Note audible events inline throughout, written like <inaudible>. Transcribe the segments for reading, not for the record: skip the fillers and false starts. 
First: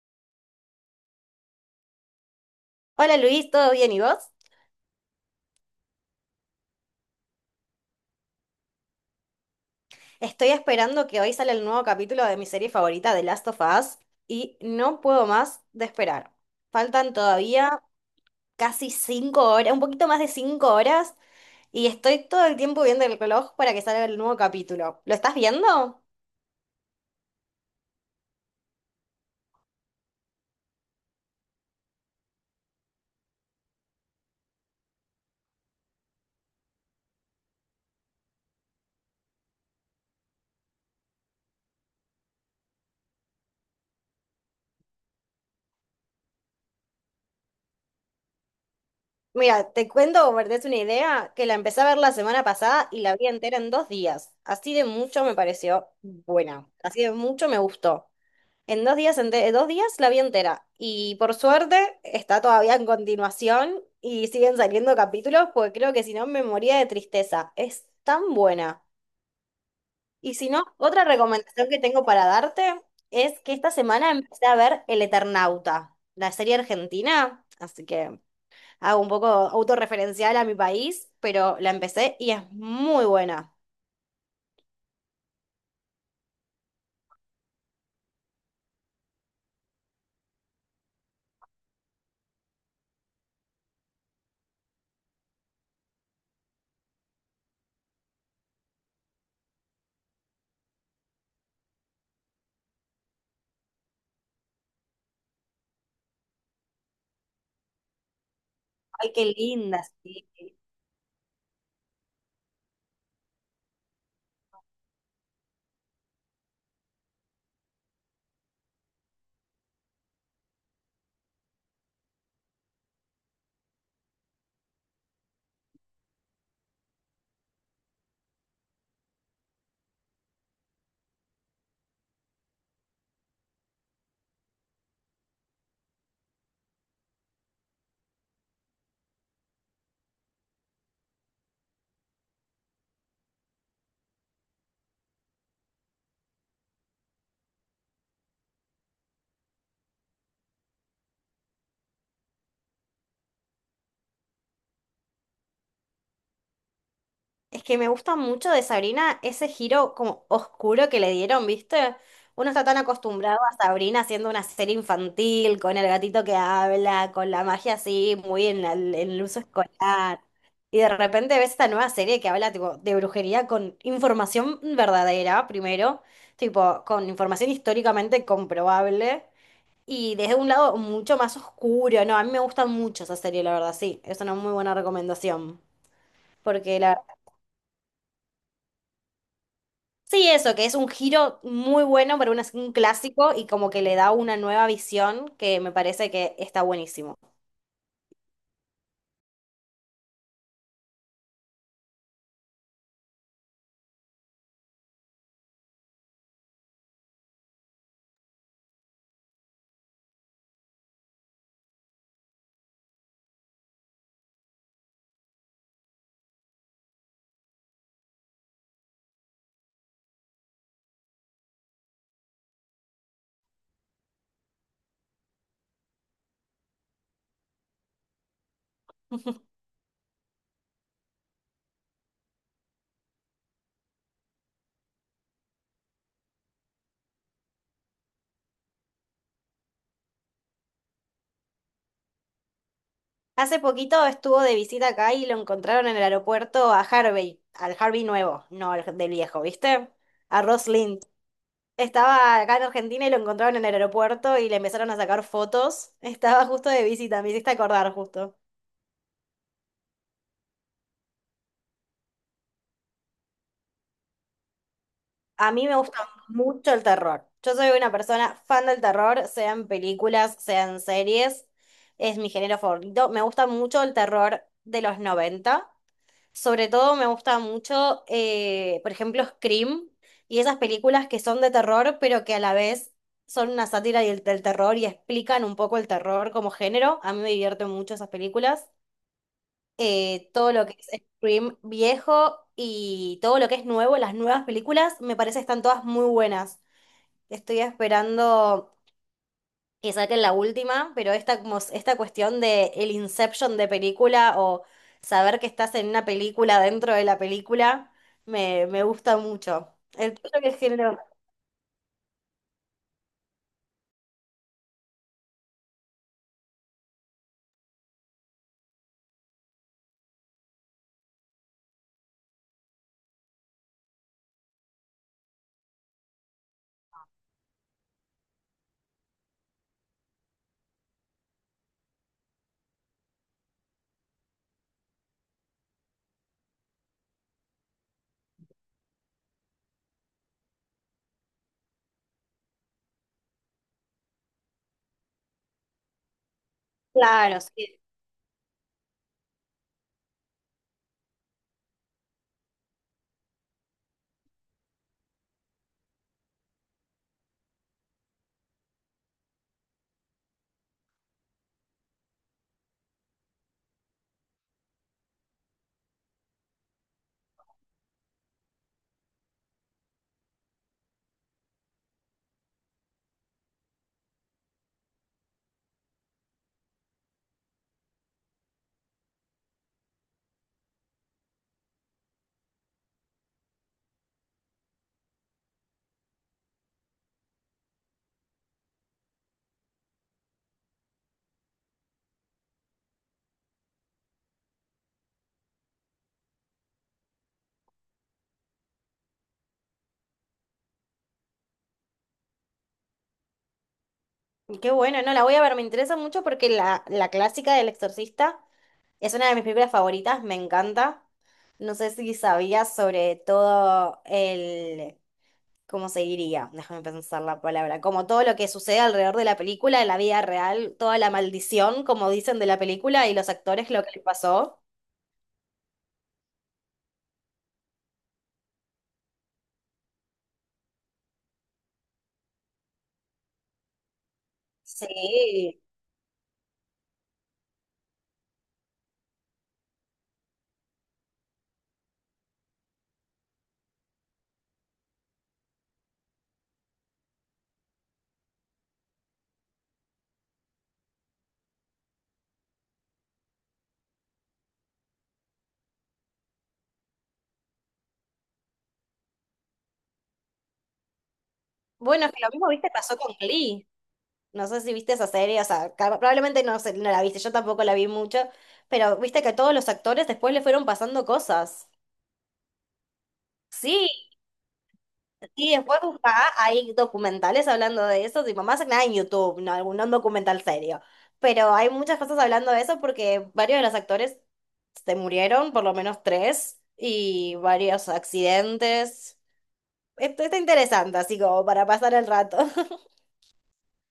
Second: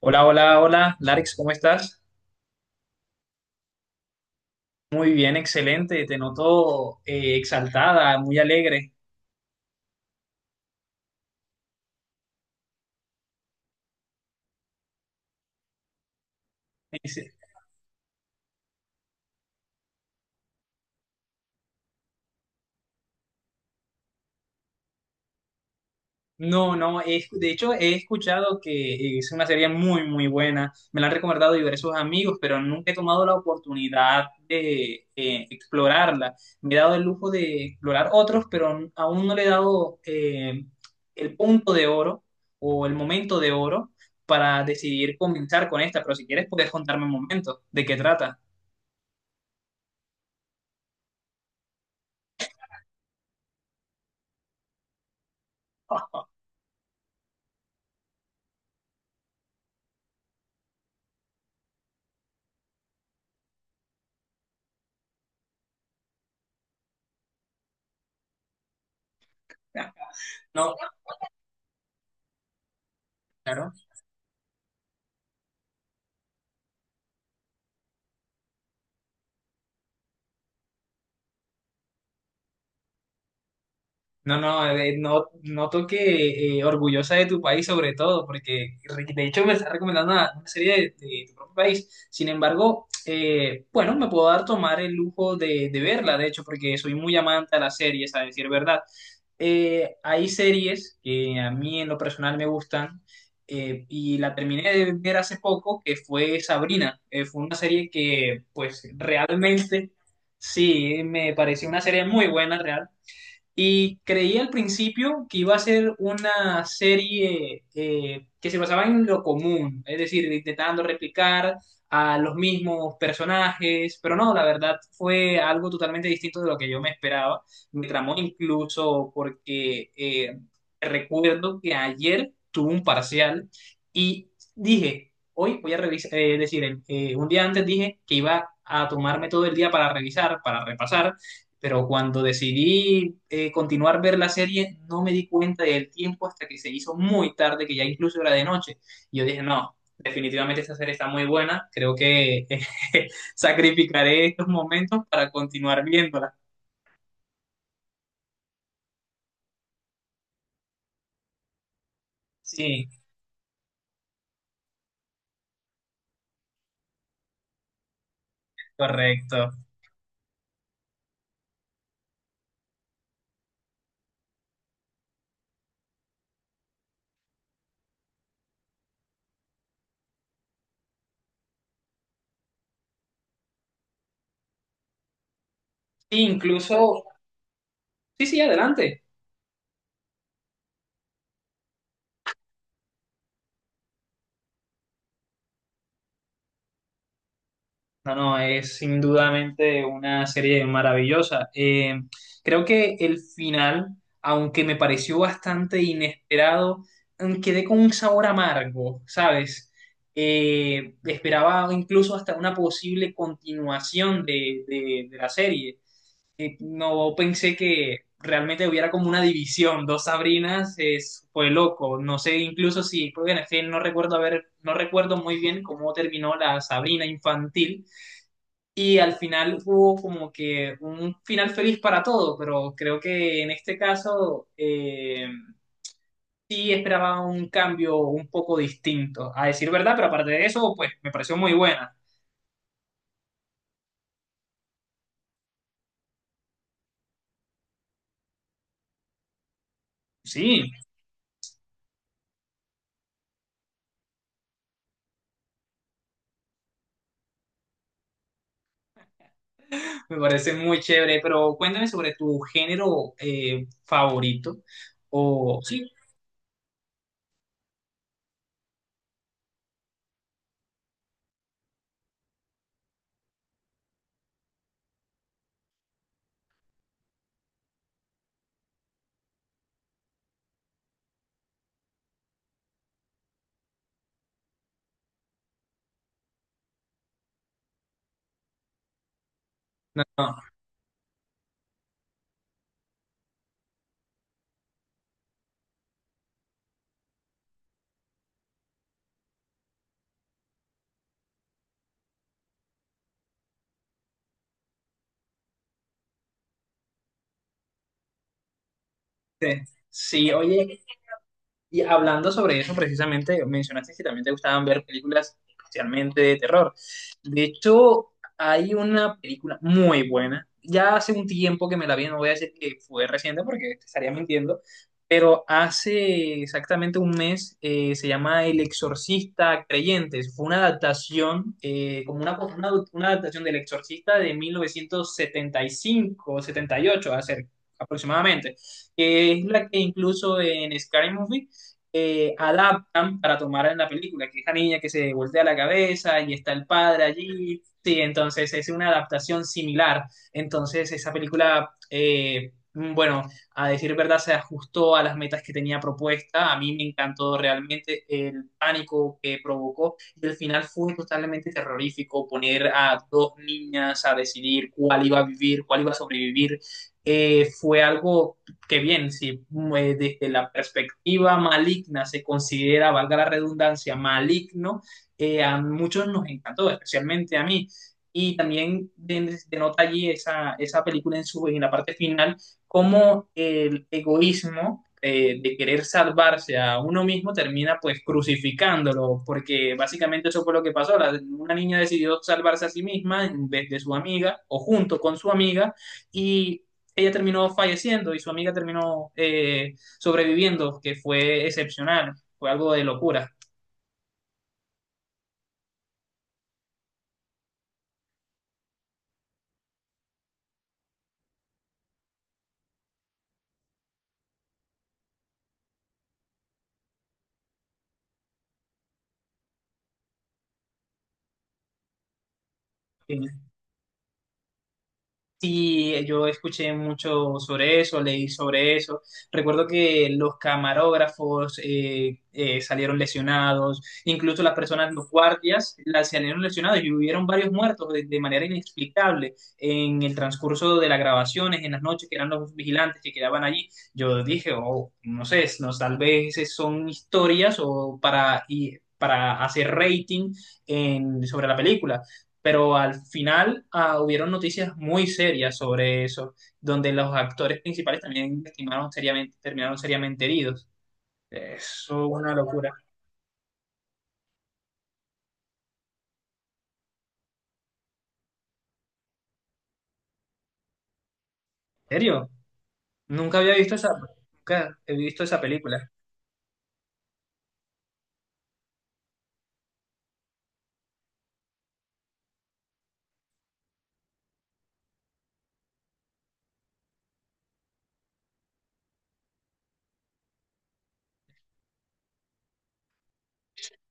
Hola, hola, hola, Larix, ¿cómo estás? Hola Luis, ¿todo bien y vos? Muy bien, excelente, te noto exaltada, muy alegre. Estoy esperando que hoy sale el nuevo capítulo de mi serie favorita, The Last of Us, y no puedo más de esperar. Faltan Dice, todavía casi 5 horas, un poquito más de 5 horas, y estoy todo el tiempo viendo el reloj para que salga el nuevo capítulo. ¿Lo estás viendo? No, no, he escu- De hecho he escuchado que es una serie muy, muy buena, me la han recomendado diversos amigos, pero nunca he tomado la oportunidad de explorarla. Me he dado el lujo de explorar otros, pero aún no le he dado el punto de oro o el momento de oro para decidir comenzar con esta, pero si quieres puedes contarme un momento de qué trata. Mira, te cuento, como para que te es una idea, que la empecé a ver la semana pasada y la vi entera en 2 días. Así de mucho me pareció buena, así de mucho me gustó. En dos días, 2 días la vi entera. Y por suerte está todavía en continuación y siguen saliendo capítulos porque creo que si no me moría de tristeza. Es tan buena. Y si <laughs> no, No, otra recomendación que tengo para darte es que esta claro. semana empecé a ver El Eternauta, la serie argentina. Así que hago un poco autorreferencial a mi país, pero la empecé y es muy buena. No, noto que orgullosa de tu país sobre todo, porque de hecho me estás recomendando una serie de tu propio país. Sin embargo, bueno, me puedo dar tomar el lujo de verla, de hecho, porque soy muy amante a las series, a decir verdad. Hay series que a mí en lo personal me gustan y la terminé de ver hace poco, que fue Sabrina. Fue una serie que pues Ay, qué linda, realmente... sí. Sí, me pareció una serie muy buena, real. Y creí al principio que iba a ser una serie que se basaba en lo común, es decir, intentando replicar a los mismos personajes, pero no, la verdad fue algo totalmente distinto de lo que yo me esperaba. Me tramó incluso porque recuerdo que ayer tuve un parcial y dije, hoy voy a revisar, es decir, un día antes dije que iba a tomarme todo el día para revisar, para repasar pero cuando decidí continuar ver la serie, no me di cuenta del tiempo hasta que se hizo muy tarde, que ya incluso era de noche. Y yo dije, no, definitivamente esta serie está muy buena, creo que <laughs> sacrificaré estos momentos para continuar viéndola. Es que me gusta mucho de Sabrina ese giro como oscuro que le dieron, ¿viste? Uno está tan Sí, acostumbrado a Sabrina haciendo una serie infantil, con el gatito que habla, con la magia así, muy en el uso correcto. escolar. Y de repente ves esta nueva serie que habla tipo, de brujería con información verdadera, primero, tipo, con información históricamente comprobable, y desde un lado mucho más oscuro. No, a mí me gusta mucho esa serie, la verdad, sí. Es una muy buena recomendación. Sí, Porque la. incluso, sí, sí, adelante. Sí, eso, que es un giro muy bueno para un clásico y como que le da una nueva visión que me parece que está buenísimo. No, no, es indudablemente una serie maravillosa. Creo que el final, aunque me pareció bastante inesperado, quedé con un sabor amargo, ¿sabes? Esperaba incluso hasta una posible continuación de la serie. No pensé que realmente hubiera como una división, dos Sabrinas, es, fue loco. No sé incluso si, pues, bueno, es que no recuerdo haber, no recuerdo muy bien cómo terminó la Sabrina infantil y al final <laughs> hubo como que un final feliz para todo, pero creo que en este caso sí esperaba un cambio un poco distinto, a decir verdad, pero aparte de eso, pues me pareció muy buena. Hace poquito estuvo de visita acá y lo encontraron en el aeropuerto a Harvey, al Harvey nuevo, no al del viejo, ¿viste? A Ross Sí, Lind. Estaba acá en Argentina y lo encontraron en el aeropuerto y le empezaron a sacar fotos. <laughs> Estaba justo de visita, me hiciste acordar justo. me parece muy chévere, pero cuéntame sobre tu género favorito A o mí me sí, gusta mucho el terror. Yo soy una persona fan del terror, sean películas, sean series. Es mi género favorito. Me gusta mucho el terror de los 90. Sobre todo me gusta mucho, por ejemplo, Scream y esas películas que son de terror, pero que a la vez son una sátira del terror y explican un poco el terror como género. A mí me divierten mucho esas películas, no, todo lo que es Scream viejo y todo lo que es nuevo, las nuevas películas, me parece que están todas muy buenas. Estoy esperando que saquen la última, pero esta, como esta cuestión de el inception de película o saber que estás en una película dentro de la película, me gusta sí, mucho. El sí, tuyo que oye, género. y hablando sobre eso, precisamente mencionaste que también te gustaban ver películas especialmente de terror. De hecho, hay una película muy buena. Ya hace un tiempo que me la vi, no voy a decir que fue reciente porque te estaría mintiendo, pero hace exactamente un mes se llama El Exorcista Creyentes. Fue una adaptación, como una adaptación del Exorcista de 1975 78 aproximadamente, que es la que incluso en Scary Movie adaptan para tomar en la película, que es la niña que se voltea la cabeza y está el padre Claro, allí. sí. Sí, entonces es una adaptación similar. Entonces esa película, bueno, a decir verdad, se ajustó a las metas que tenía propuesta. A mí me encantó realmente el pánico que provocó y el final fue totalmente terrorífico poner a dos niñas a decidir cuál iba a vivir, cuál iba a sobrevivir. Fue algo que bien, si desde la perspectiva maligna se considera, valga la redundancia, maligno, a muchos nos encantó, especialmente a mí. Y también denota allí esa película en la parte final, cómo el egoísmo de querer salvarse a uno mismo termina pues crucificándolo, porque básicamente eso fue lo que pasó. Una niña decidió salvarse a sí misma en vez de su amiga o junto con su amiga y ella terminó falleciendo y su amiga terminó sobreviviendo, que fue excepcional, fue algo de locura. Qué bueno, no, la voy a ver, me interesa mucho porque la clásica del exorcista. Es una de mis películas favoritas, me encanta. No sé si sabías sobre todo el, ¿cómo se diría? Déjame pensar la palabra. Como todo lo que sucede alrededor de la película, en la vida real, toda la maldición, como dicen, de la película y Eh, los actores, lo que les pasó. Sí, yo escuché mucho sobre eso, leí sobre eso. Recuerdo que los camarógrafos salieron lesionados, incluso las personas, los Sí. guardias, las salieron lesionados y hubieron varios muertos de manera inexplicable en el transcurso de las grabaciones, en las noches que eran los vigilantes que quedaban allí. Yo dije, oh, no sé, no, tal vez son historias o para, para hacer rating sobre la película pero al final ah, hubieron noticias muy serias sobre eso, donde los actores principales también lastimaron seriamente, terminaron seriamente heridos. Eso Bueno, es es que lo una mismo, viste, locura. pasó con Glee. No sé si viste esa serie, o sea, probablemente no, no la viste, yo tampoco la vi mucho, pero viste que a todos los actores después le fueron pasando cosas. ¿En serio? Nunca había visto Sí. esa, nunca he visto esa Y después película. buscá, hay documentales hablando de eso, tipo, más que nada en YouTube, no algún no un documental serio. Pero hay muchas cosas hablando de eso porque varios de los actores se murieron, por lo menos tres, y varios accidentes. Esto está interesante, así como para pasar el rato. <laughs>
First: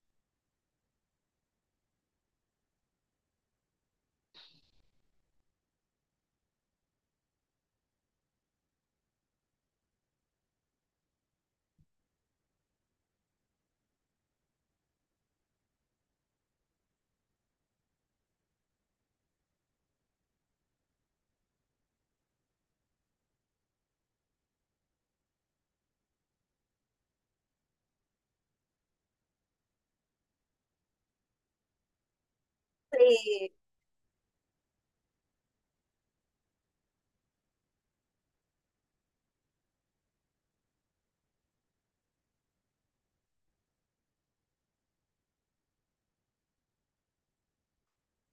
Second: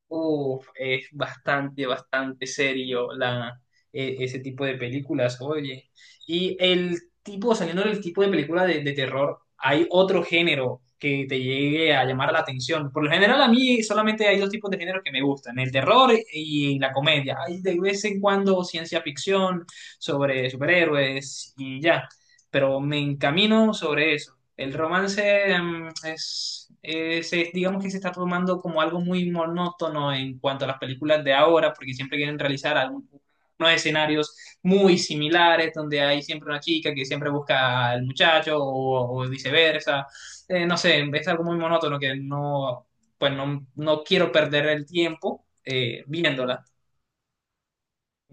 Uf, es bastante, bastante serio la, ese tipo de películas, oye. Y el tipo, saliendo del tipo de película de terror, hay otro género que te llegue a llamar la atención. Por lo general, a mí solamente hay dos tipos de géneros que me gustan, el terror y la comedia. Hay de vez en cuando ciencia ficción sobre superhéroes y ya, pero me encamino sobre eso. El romance digamos que se está tomando como algo muy monótono en cuanto a las películas de ahora, porque siempre quieren realizar Sí. unos escenarios muy similares, donde hay siempre una chica que siempre busca al muchacho o viceversa. No sé, es algo muy monótono que no, pues no, no quiero perder el tiempo viéndola.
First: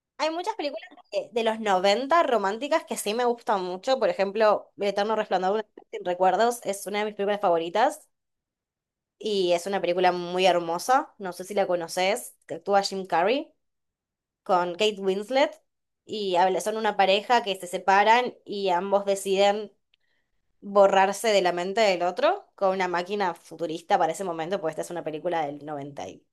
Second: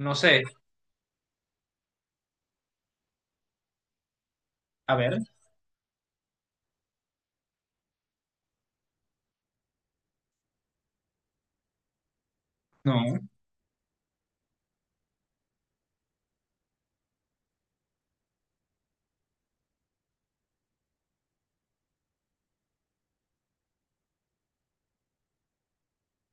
No Hay sé, muchas películas de los 90 románticas que sí me gustan mucho. Por ejemplo, El a Eterno ver, Resplandor de una mente sin recuerdos es una de mis películas favoritas. Y es una película muy hermosa, no sé si la conoces, que actúa Jim no. Carrey con Kate Winslet y son una pareja que se separan y ambos deciden borrarse de la mente del otro con una máquina futurista para ese momento, pues esta es una película del noventa y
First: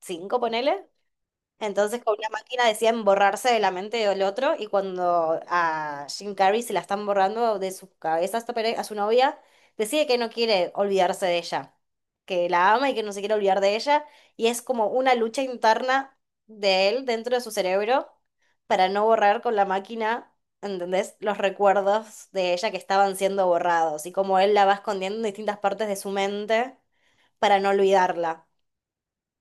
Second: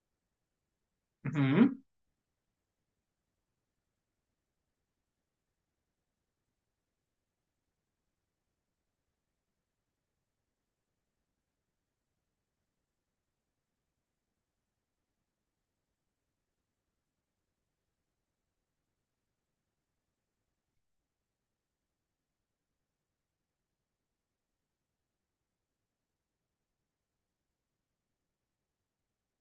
cinco ponele. Ujú. Entonces con una máquina decían borrarse de la mente del otro y cuando a Jim Carrey se la están borrando de su cabeza a su novia, decide que no quiere olvidarse de ella, que la ama y que no se quiere olvidar de ella y es como una lucha interna de él dentro de su cerebro para no borrar con la máquina, ¿entendés? Los recuerdos de ella que estaban siendo borrados y como él la va escondiendo en distintas partes de su mente para no olvidarla.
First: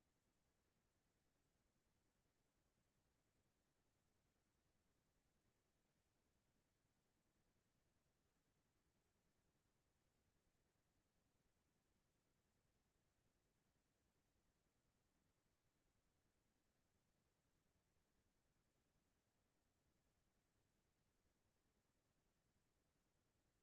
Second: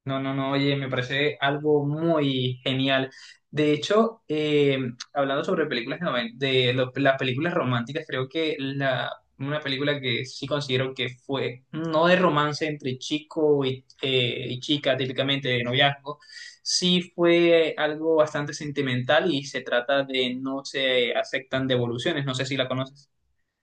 No, no, no, oye, me parece algo muy genial. De hecho, hablando sobre películas de las películas románticas, creo que una película que sí considero que fue no de romance entre chico y chica, típicamente de noviazgo, sí fue algo bastante sentimental y se trata de No se aceptan devoluciones, no sé si la conoces.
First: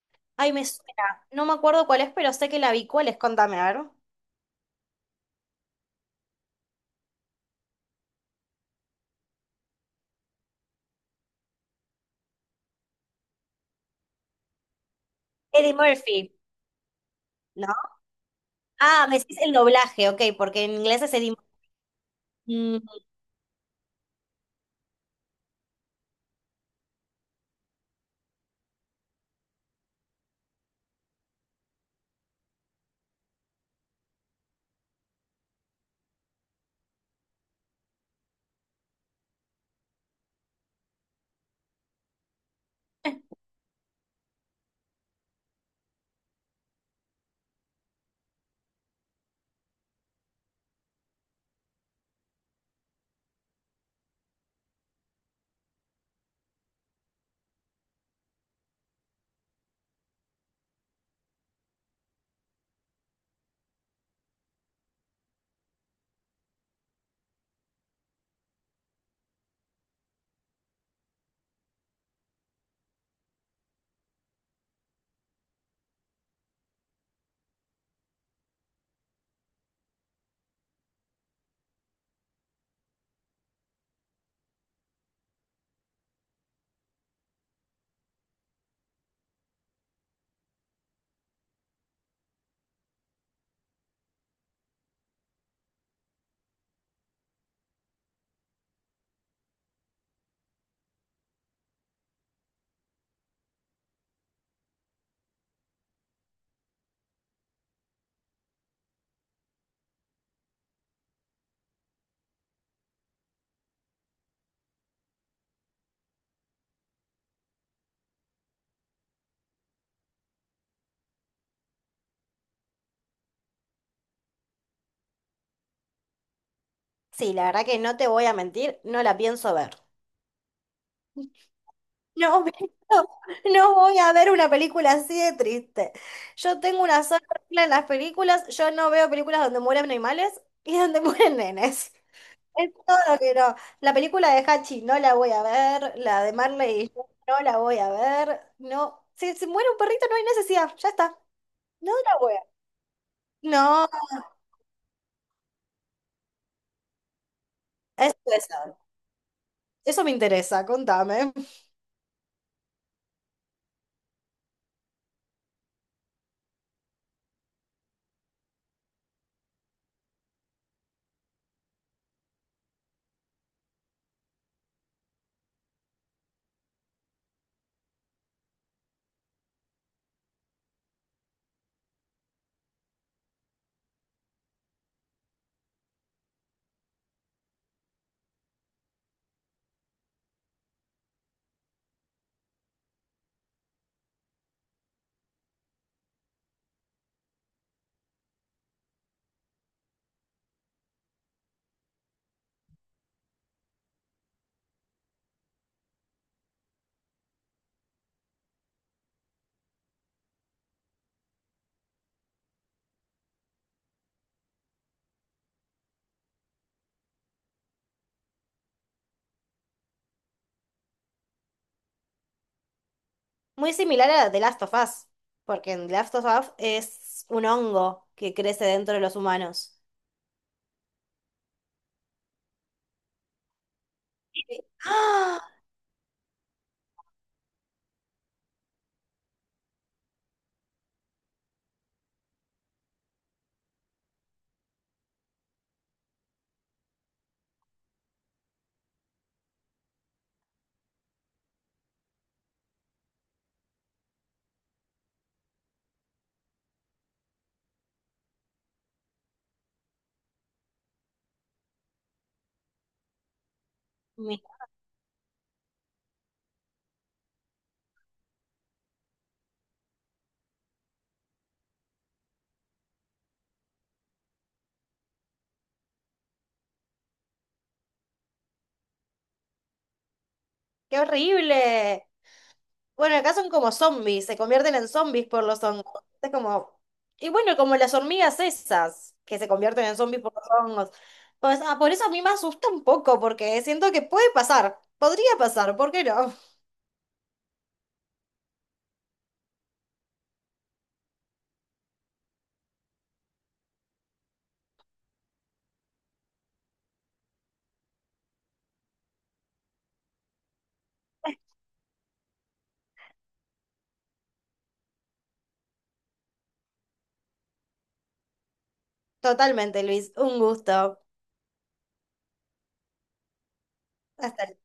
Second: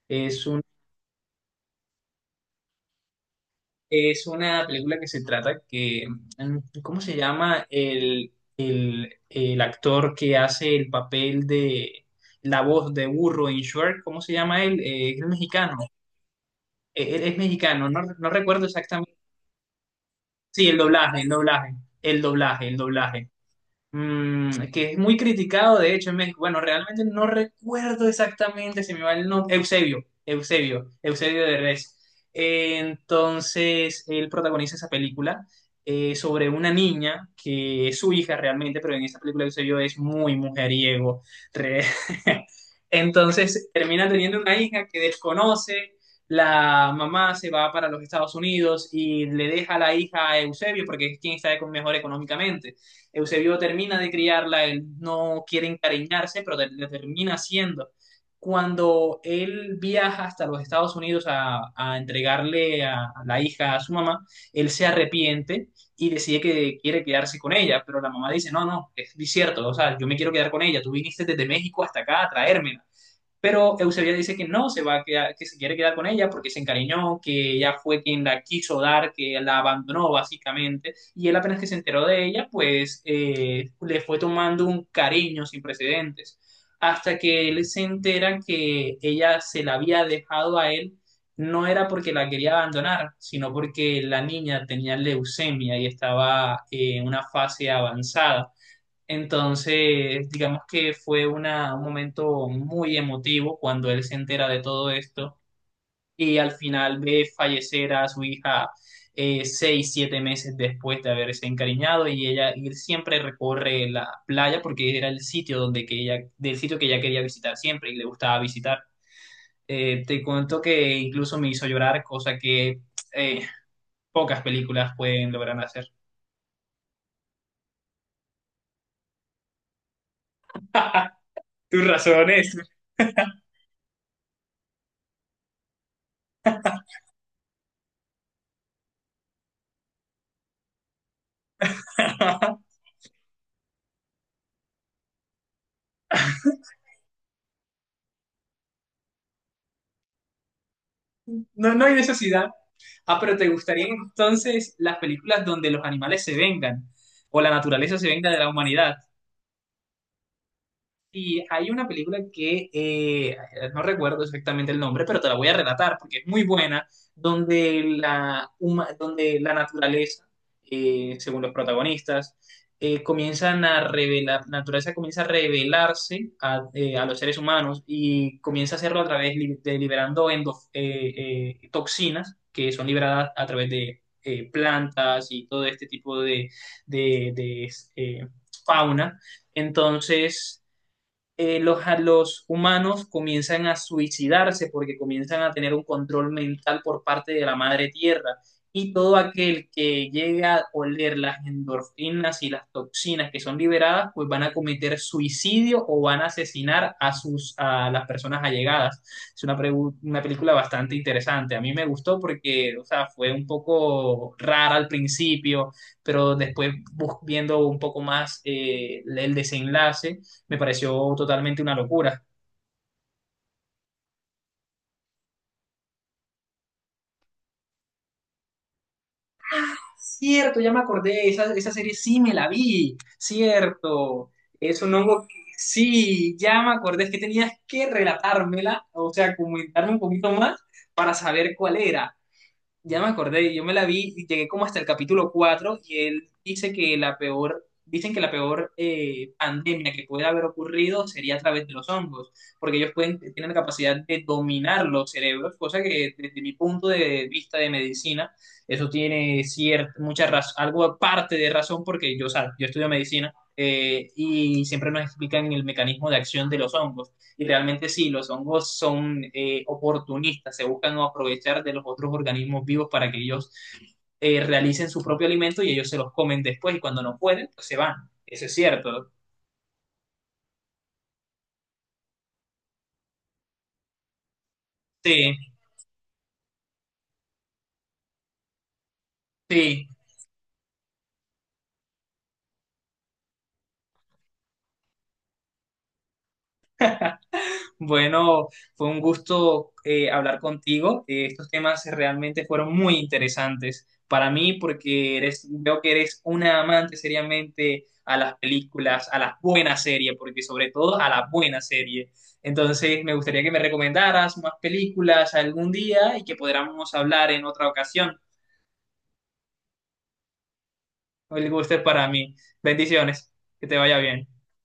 es Ay, me suena. No me acuerdo cuál es, pero sé que la vi. ¿Cuál es? Contame, a ver. Es una película que se trata que, mm, ¿cómo se llama? El actor que hace el papel de la voz de burro en Shrek, ¿cómo se llama él? Es Eddie mexicano, Murphy. Él es ¿No? mexicano, no, no recuerdo Ah, exactamente. me decís el doblaje, ok, porque Sí, en inglés es Eddie Murphy. El Mm. doblaje. Mm, que es muy criticado, de hecho, en México. Bueno, realmente no recuerdo exactamente, se me va el nombre. Eusebio de Res. Entonces, él protagoniza esa película sobre una niña que es su hija realmente, pero en esa película Eusebio es muy mujeriego. Re- <laughs> Entonces, termina teniendo una hija que desconoce. La mamá se va para los Estados Unidos y le deja la hija a Eusebio porque es quien está mejor económicamente. Eusebio termina de criarla, él no quiere encariñarse, pero le termina haciendo. Cuando él viaja hasta los Estados Unidos a entregarle a la hija a su mamá, él se arrepiente y decide que quiere quedarse con ella, pero la mamá dice, no, no, es cierto, o sea, yo me quiero quedar con ella, tú viniste desde México hasta acá a traérmela. Pero Eusebia dice que no, se va a quedar- que se quiere quedar con ella porque se encariñó, que ella fue quien la quiso dar, que la abandonó básicamente. Y él apenas que se enteró de ella, pues le fue tomando un cariño sin precedentes. Hasta que él se entera que ella se la había dejado a él, no era porque la quería abandonar, sino porque la niña tenía leucemia y estaba en una fase avanzada. Entonces, digamos que fue un momento muy emotivo cuando él se entera de todo esto y al final ve fallecer a su hija seis, siete meses después de haberse encariñado y ella y él siempre recorre la playa porque era el sitio donde que ella, del sitio que ella quería visitar siempre y le gustaba visitar. Te cuento que incluso me hizo llorar, cosa que eh, pocas películas pueden lograr hacer. Sí, la verdad que no te voy a mentir, no la pienso ver. Tus No, razones. <laughs> no, no voy a ver una película así de triste. Yo tengo una sola regla en las películas, yo no veo películas donde mueren animales y donde <laughs> mueren nenes. Es <laughs> todo que no. La película de Hachi no la voy a ver, la de Marley y yo no la voy a ver. No, si se muere un perrito no hay necesidad, ya está. No, no No hay la voy a. necesidad. Ah, pero ¿te No, gustarían entonces las películas donde los animales se vengan o la naturaleza se eso venga de es. la humanidad? Eso me interesa, contame. Y hay una película que no recuerdo exactamente el nombre, pero te la voy a relatar porque es muy buena, donde donde la naturaleza, según los protagonistas, comienzan a revelar, la naturaleza comienza a revelarse a los seres humanos y comienza a hacerlo a través de liberando toxinas que son liberadas a través de plantas y todo este tipo de, eh, fauna. Entonces los humanos comienzan a suicidarse porque comienzan a tener un control mental por parte de la madre tierra. Y todo aquel que llega a oler las endorfinas y las toxinas que son liberadas, pues van a cometer suicidio o van a asesinar a las personas allegadas. Es una película bastante interesante. A mí me gustó porque, o sea, fue un poco rara al principio, pero después viendo un poco más el desenlace me pareció totalmente una locura. Muy similar a la de Last of Us, porque en The Last of Us es un hongo que crece dentro de los humanos. Cierto, ya me acordé, esa serie sí me la vi, cierto. Es un hongo que ¡Ah! sí, ya me acordé, es que tenías que relatármela, o sea, comentarme un poquito más para saber cuál era. Ya me acordé, yo me la vi y llegué como hasta el capítulo 4 y él dice que la peor, dicen que la peor pandemia que puede haber ocurrido sería a través de los hongos, porque ellos pueden, tienen la capacidad de dominar los cerebros, cosa que desde mi punto de vista de medicina, eso tiene cierta, mucha razón, algo aparte de razón, porque yo, o sea, yo estudio medicina Mi-. y siempre nos explican el mecanismo de acción de los hongos. Y realmente sí, los hongos son oportunistas, se buscan aprovechar de los otros organismos vivos para que ellos realicen su propio alimento y ellos se los comen después y cuando no pueden, pues se van. Eso es cierto. ¡Qué horrible! Bueno, acá son como zombies, se convierten en zombies Sí, por los hongos. Es como. Y bueno, como las hormigas esas, que se convierten sí. en zombies por los hongos. Pues, ah, por eso a mí me asusta un poco, porque siento que puede pasar. Podría pasar, ¿por qué no? Bueno, fue un gusto hablar contigo. Estos temas realmente fueron muy interesantes para mí porque eres, veo que eres una amante seriamente a las películas, a las buenas series, porque sobre todo a la buena serie. Entonces, me gustaría que me recomendaras más películas algún día y que podamos hablar en otra ocasión. Totalmente, Luis. Un gusto. El gusto es para mí. Bendiciones. Que te vaya bien. Hasta luego.